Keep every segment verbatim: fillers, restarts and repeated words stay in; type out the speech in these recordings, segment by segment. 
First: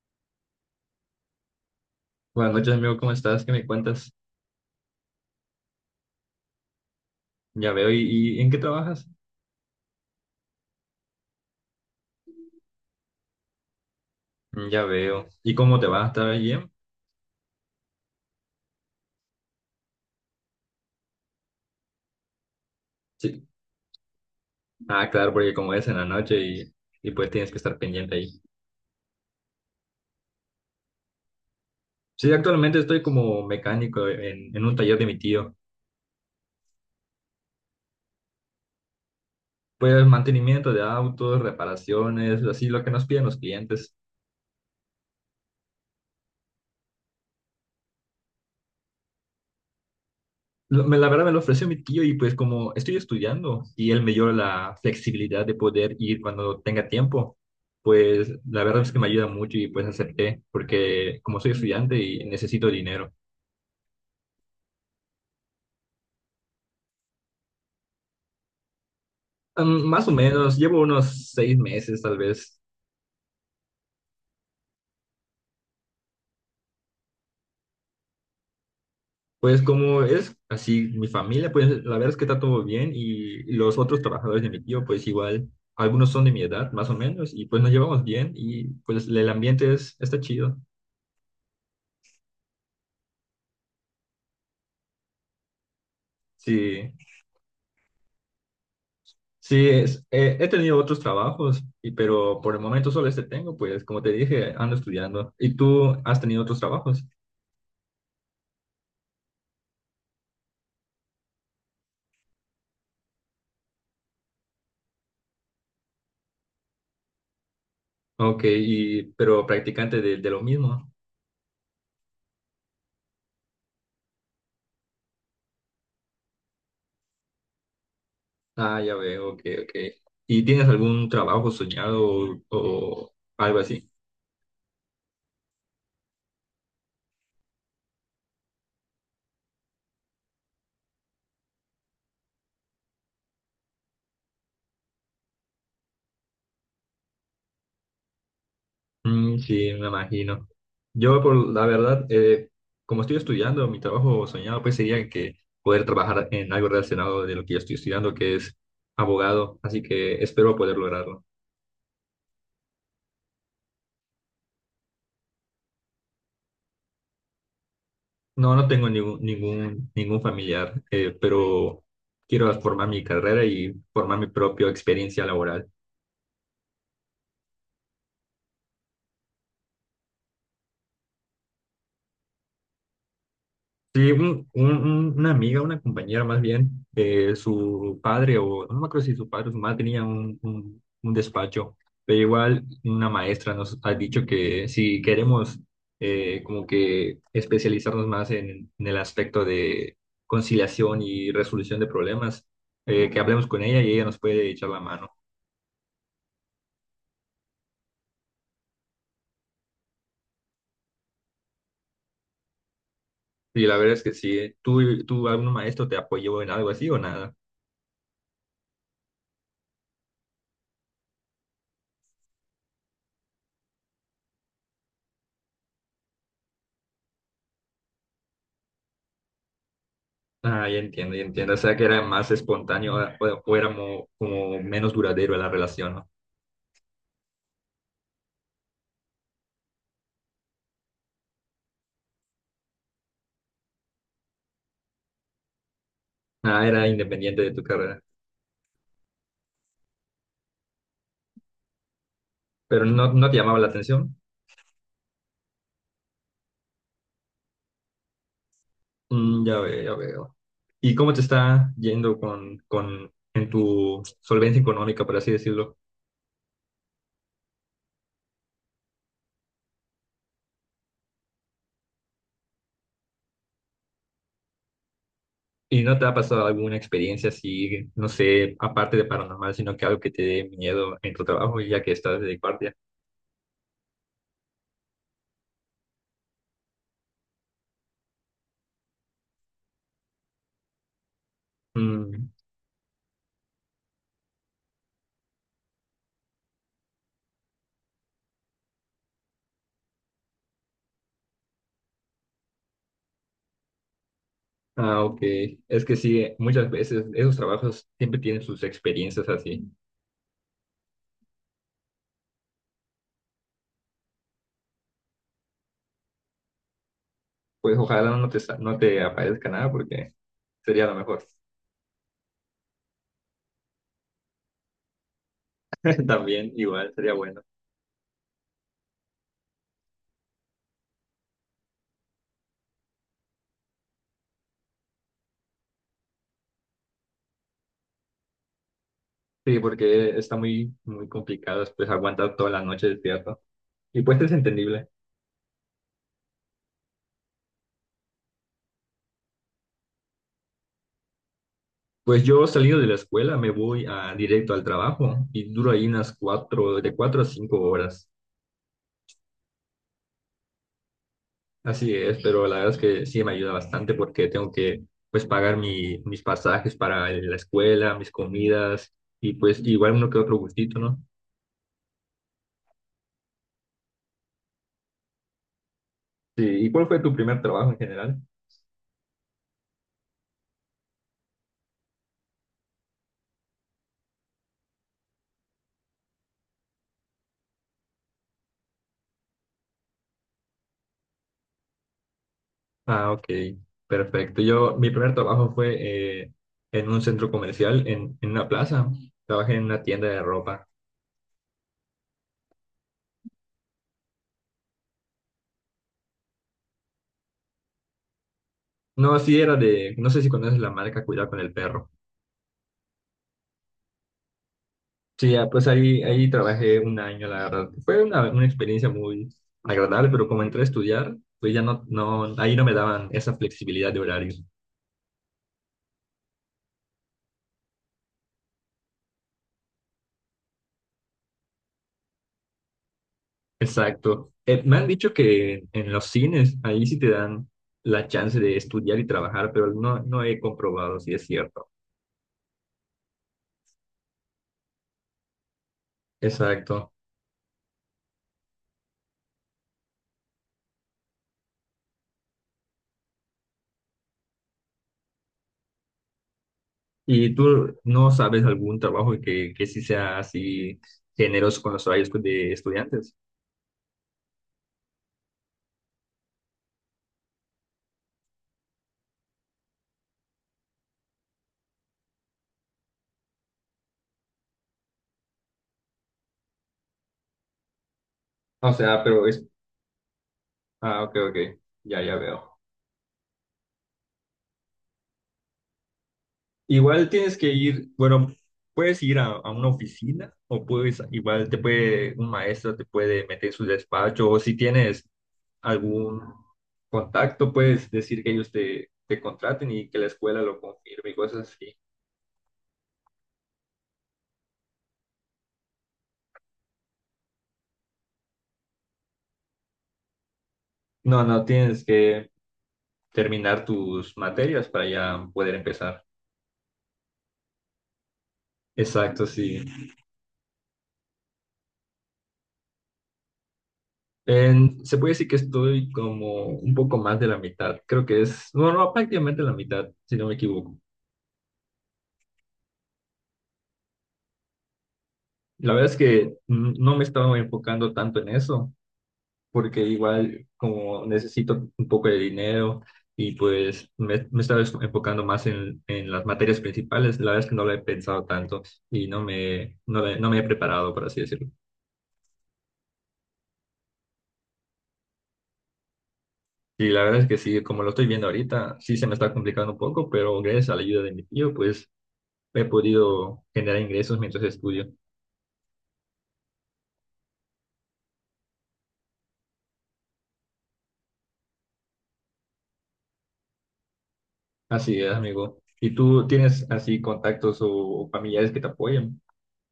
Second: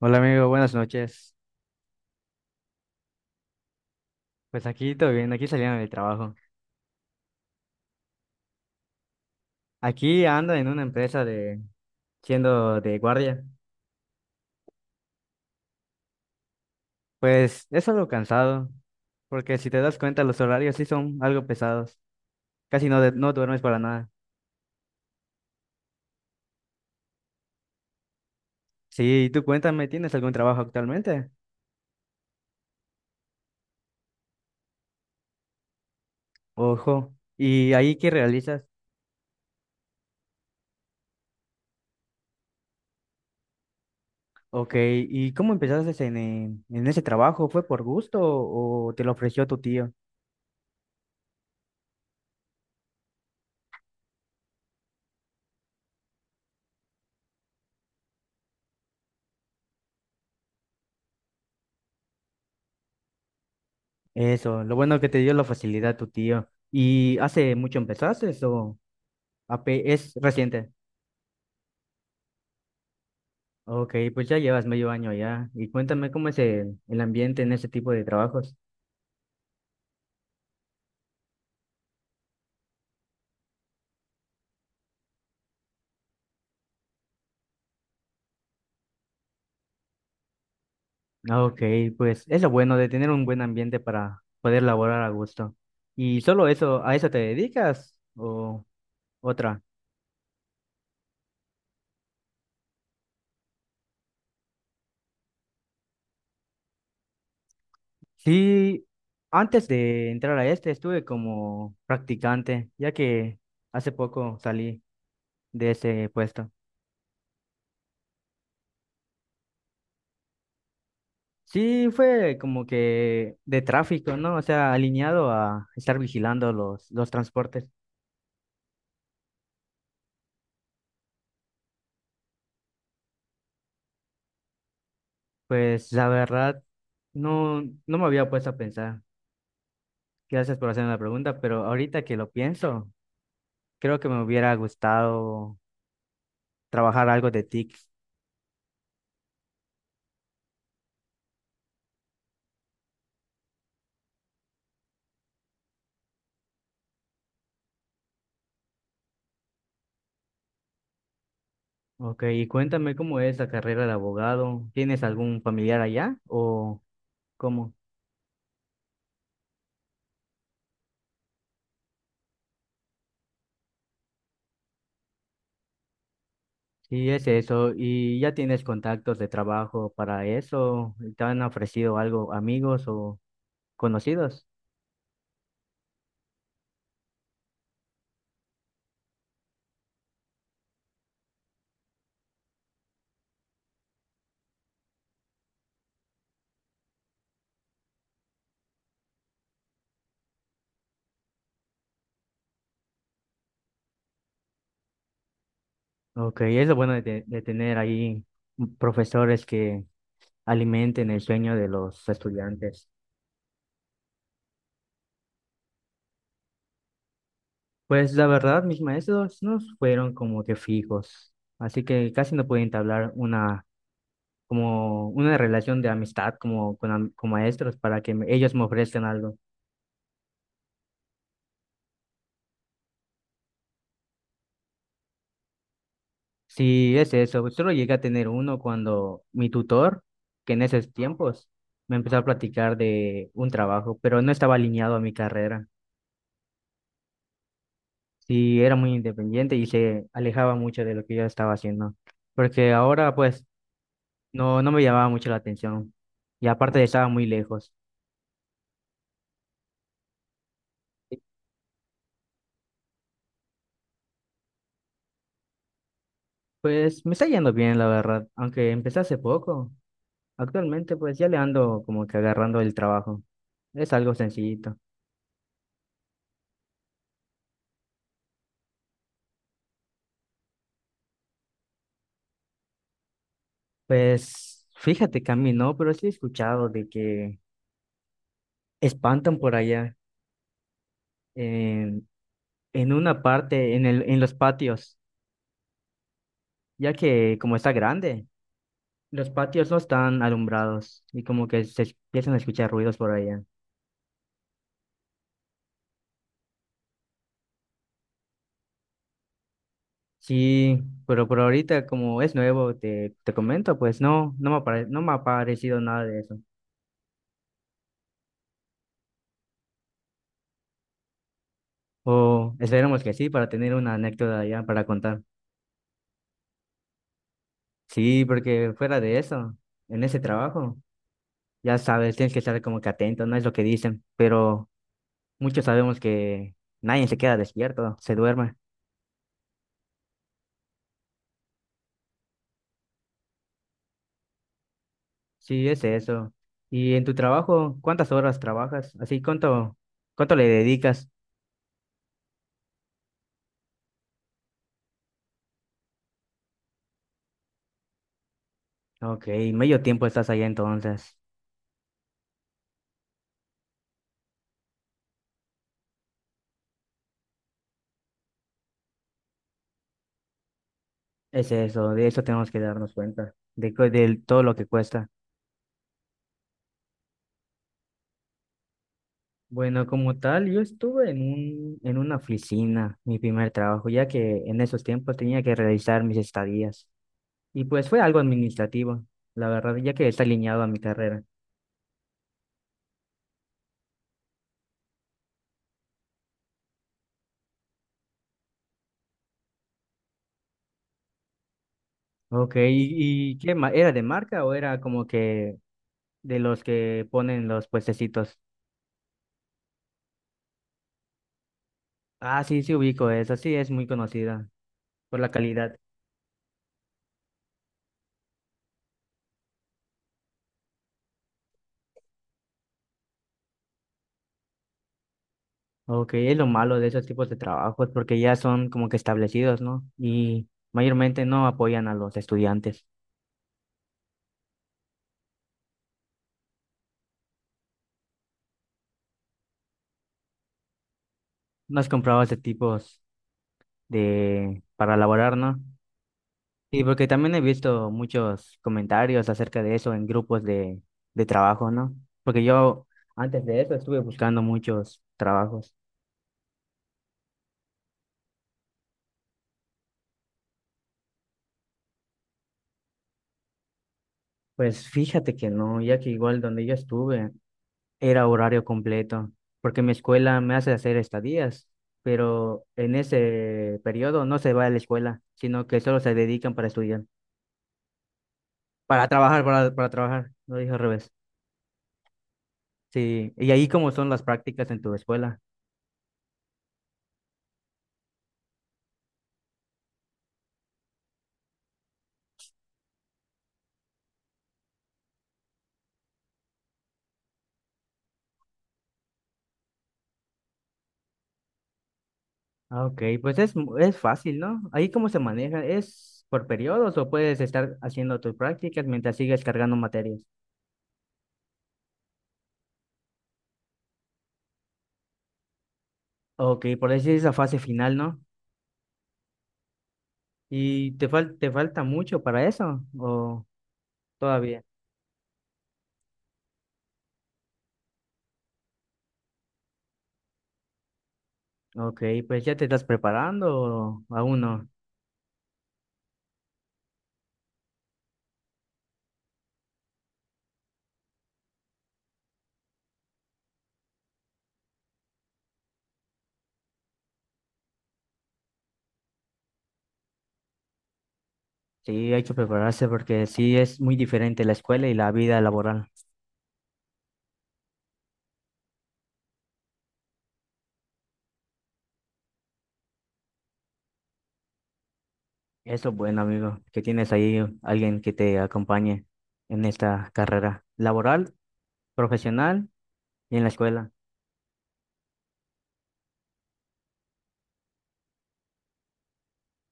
Hola amigo, buenas noches. Buenas noches, amigo, ¿cómo estás? ¿Qué me cuentas? Pues aquí todo bien, aquí saliendo del trabajo. Ya veo. ¿Y, y en qué trabajas? Aquí ando en una empresa de siendo de guardia. Mm, Ya veo. ¿Y cómo te va? ¿Está bien? Pues es algo cansado, porque si te das cuenta los horarios sí son algo pesados. Casi no, de- no Sí. duermes para nada. Ah, claro, porque como es en la noche y, y pues tienes que estar pendiente ahí. Sí, tú cuéntame, ¿tienes algún trabajo actualmente? Sí, actualmente estoy como mecánico en, en un taller de mi tío. Ojo, ¿y ahí qué realizas? Pues mantenimiento de autos, reparaciones, así lo que nos piden los clientes. Ok, ¿y cómo empezaste en, eh, en ese trabajo? ¿Fue por gusto o te lo ofreció tu tío? Lo- me- La verdad me lo ofreció mi tío y pues como estoy estudiando y él me dio la flexibilidad de poder ir cuando tenga tiempo, pues la verdad es que me ayuda mucho y pues acepté porque como soy estudiante y necesito dinero. Eso, lo bueno que te dio la facilidad tu tío. ¿Y hace mucho empezaste o...? A Mm, P Más o es menos, reciente. llevo unos seis meses tal vez. Ok, pues ya llevas medio año ya. Y cuéntame cómo es el, el ambiente en ese tipo de trabajos. Pues como es así mi familia, pues la verdad es que está todo bien y los otros trabajadores de mi tío pues igual, algunos son de mi edad más o menos y pues nos llevamos bien y pues el ambiente es, está chido. Ah, ok, pues es lo bueno de tener un buen ambiente para poder laborar a gusto. ¿Y solo eso, Sí. a eso te dedicas o otra? Sí, es- eh, he tenido otros trabajos, y, pero por el momento solo este tengo, pues como te dije, ando estudiando. ¿Y tú has tenido otros trabajos? Sí, antes de entrar a este estuve como practicante, ya que hace poco salí de ese puesto. Ok, y, pero practicante de, de lo mismo. Sí, fue como que de tráfico, ¿no? O sea, alineado a estar vigilando los, los transportes. Ah, ya veo, ok, ok. ¿Y tienes algún trabajo soñado o, o algo así? Pues la verdad, no, no me había puesto a pensar. Gracias por hacerme la pregunta, pero ahorita que lo pienso, creo que me hubiera gustado trabajar algo de T I C. Mm, sí, me imagino. Yo, por la verdad, eh, como estoy estudiando, mi trabajo soñado pues sería que poder trabajar en algo relacionado de lo que yo estoy estudiando, que es abogado, así que espero poder lograrlo. Ok, y cuéntame cómo es la carrera de abogado. ¿Tienes algún familiar allá o cómo? No, no tengo ningún, ningún, ningún familiar, eh, pero quiero formar mi carrera y formar mi propia experiencia laboral. Sí, es eso. ¿Y ya tienes contactos de trabajo para eso? ¿Te han ofrecido algo amigos o Sí, conocidos? un- un- un- una amiga, una compañera más bien, eh, su padre, o no me acuerdo si su padre o su madre tenía un, un- un despacho, pero igual una maestra nos ha dicho que si queremos eh, como que especializarnos más en, en el aspecto de conciliación y resolución de problemas, eh, que hablemos con ella y ella nos puede echar la mano. Ok, es lo bueno de, te- de tener ahí profesores que alimenten el sueño de los estudiantes. Y la verdad es que sí. ¿Tú, tú algún maestro te apoyó en algo así o nada? Pues la verdad, mis maestros no fueron como que fijos, así que casi no pude entablar una, como una relación de amistad como con, am- con maestros para que me- ellos me ofrezcan algo. Ah, ya entiendo, ya entiendo. O sea, que era más espontáneo ah, o, o era mo- como menos duradero la relación, ¿no? Sí, es eso, solo llegué a tener uno cuando mi tutor, que en esos tiempos me empezó a platicar de un trabajo, pero no estaba alineado a mi carrera. Ah, era independiente de tu carrera. Sí, era muy independiente y se alejaba mucho de lo que yo estaba haciendo, porque Pero no, ahora no te pues llamaba la atención. no, no me llamaba mucho la atención y aparte estaba muy lejos. Mm, ya veo, ya veo. ¿Y cómo te está yendo con, con en tu solvencia económica, por así decirlo? Pues me está yendo bien, la verdad, aunque empecé hace poco. Actualmente, pues ya le ando como que agarrando el trabajo. Es algo sencillito. ¿Y no te ha pasado alguna experiencia así, no sé, aparte de paranormal, sino que algo que te dé miedo en tu trabajo, ya que estás de guardia? Pues fíjate que a mí no, pero sí he escuchado de que espantan por allá en, Mm. en una parte, en el, en los patios, ya que como está grande, los patios no están alumbrados y como que se empiezan a escuchar ruidos por allá. Ah, ok. Es que sí, eh, muchas veces esos trabajos siempre tienen sus experiencias así. Sí, pero por ahorita como es nuevo, te, te comento, pues no, no me apare- no me ha parecido nada de eso. Pues ojalá no te, sa- no te aparezca nada porque sería lo mejor. O esperemos que sí, para tener una anécdota ya para contar. También igual sería bueno. Sí, porque fuera de eso, en ese trabajo, ya sabes, tienes que estar como que atento, no es lo que dicen, pero muchos sabemos que nadie se queda despierto, se duerme. Sí, porque está muy, muy complicado pues aguantar toda la noche despierto. Y pues es entendible. Sí, es eso. Y en tu trabajo, ¿cuántas horas trabajas? Así, ¿cuánto, cuánto le dedicas? Pues yo salido de la escuela me voy a, directo al trabajo y duro ahí unas cuatro, de cuatro a cinco horas. Ok, medio tiempo estás allá entonces. Así es, pero la verdad es que sí me ayuda bastante porque tengo que pues pagar mi, mis pasajes para la escuela, mis comidas y pues igual uno que otro gustito, ¿no? Es eso, de eso tenemos que darnos cuenta, de, cu- de todo lo que cuesta. Sí, ¿y cuál fue tu primer trabajo en general? Bueno, como tal, yo estuve en un, en una oficina, mi primer trabajo, ya que en esos tiempos tenía que realizar mis estadías. Y pues fue algo administrativo, la verdad, ya que está alineado a mi carrera. Ah, ok, perfecto. Yo, mi primer trabajo fue eh, en un centro comercial, en, en una plaza. Trabajé en una tienda de ropa. Ok, ¿y, y qué ma- ¿Era de marca o era como que de los que ponen los puestecitos? No, sí era de, no sé si conoces la marca Cuidado con el Perro. Ah, sí, sí, ubico eso, sí, es muy conocida por la Sí, ya, pues calidad. ahí, ahí trabajé un año, la verdad. Fue una, una experiencia muy agradable, pero como entré a estudiar, pues ya no, no, ahí no me daban esa flexibilidad de horario. Ok, es lo malo de esos tipos de trabajos, porque ya son como que establecidos, ¿no? Y mayormente no apoyan a los estudiantes. Exacto. Eh, me han dicho que en los cines, ahí sí te dan la chance de estudiar y trabajar, pero no, no he comprobado si es cierto. ¿No has comprado ese tipo? De, para elaborar, ¿no? Y Exacto. porque también he visto muchos comentarios acerca de eso en grupos de, de trabajo, ¿no? Porque yo antes de eso estuve buscando muchos trabajos. ¿Y tú no sabes algún trabajo que, que sí sea así generoso con los horarios de estudiantes? Pues fíjate que no, ya que igual donde yo estuve era horario completo, porque mi escuela me hace hacer estadías, pero en ese periodo no se va a la escuela, sino que solo se dedican para estudiar, O sea, para pero trabajar, es... para, para trabajar, lo dije al Ah, revés. ok, ok. Ya, ya veo. Sí, y ahí cómo son las prácticas en tu escuela. Igual tienes que ir, bueno, puedes ir a, a una oficina o puedes, igual te puede, un maestro te puede meter en su despacho o si tienes algún contacto, puedes decir que ellos te, te contraten y que la escuela lo confirme y cosas así. Ah, ok, pues es, mu- es fácil, ¿no? Ahí cómo se maneja, ¿es por periodos o puedes estar haciendo tus prácticas mientras sigues cargando materias? No, no, tienes que terminar tus materias para ya poder empezar. Ok, por decir esa fase final, ¿no? Exacto, sí. ¿Y te fal- te falta mucho para eso o todavía? En- se puede decir que estoy como un poco más de la mitad, creo que es, no, no, prácticamente la mitad, si no me equivoco. Ok, pues ya te estás preparando o aún no. La verdad es que no me estaba enfocando tanto en eso, porque igual como necesito un poco de dinero y pues me, me estaba es- enfocando más en, en las materias principales, la verdad es que no lo he pensado tanto y no me, no, le- no me he preparado, por así decirlo. Sí, hay que prepararse porque sí es muy diferente la escuela y la vida laboral. Y la verdad es que sí, como lo estoy viendo ahorita, sí se me está complicando un poco, pero gracias a la ayuda de mi tío, pues he podido generar ingresos mientras estudio. Eso es bueno, amigo, que tienes ahí alguien que te acompañe en esta carrera laboral, profesional y en la escuela. Así es, amigo. ¿Y tú tienes así contactos o familiares que te apoyen?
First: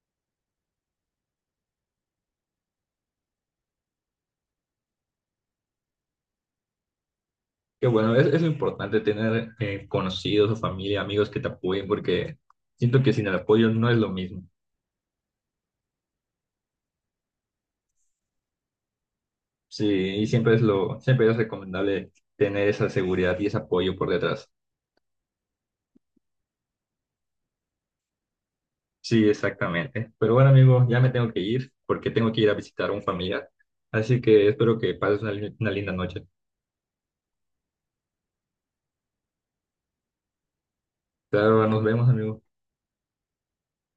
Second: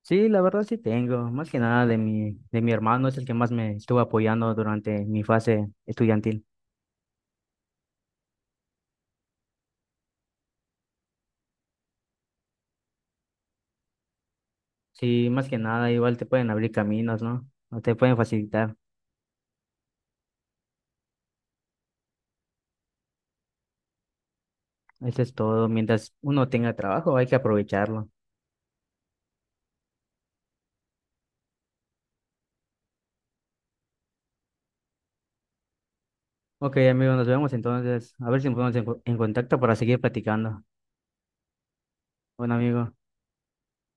Sí, la verdad sí tengo, más que nada de mi, de mi hermano, es el que más me estuvo apoyando durante mi fase estudiantil. Qué bueno, es, es importante tener eh, conocidos o familia, amigos que te apoyen, porque siento que sin el apoyo no es lo mismo. Sí, más que nada, igual te pueden abrir caminos, ¿no? O te pueden facilitar. Sí, y siempre es lo, siempre es recomendable tener esa seguridad y ese apoyo por detrás. Eso es todo. Mientras uno tenga trabajo, hay que aprovecharlo. Sí, exactamente. Pero bueno, amigo, ya me tengo que ir porque tengo que ir a visitar a un familiar. Así que espero que pases una, li- una linda noche. Ok, amigo, nos vemos entonces. A ver si nos ponemos en, co- en contacto para seguir platicando. Claro, nos vemos, amigo. Bueno, amigo.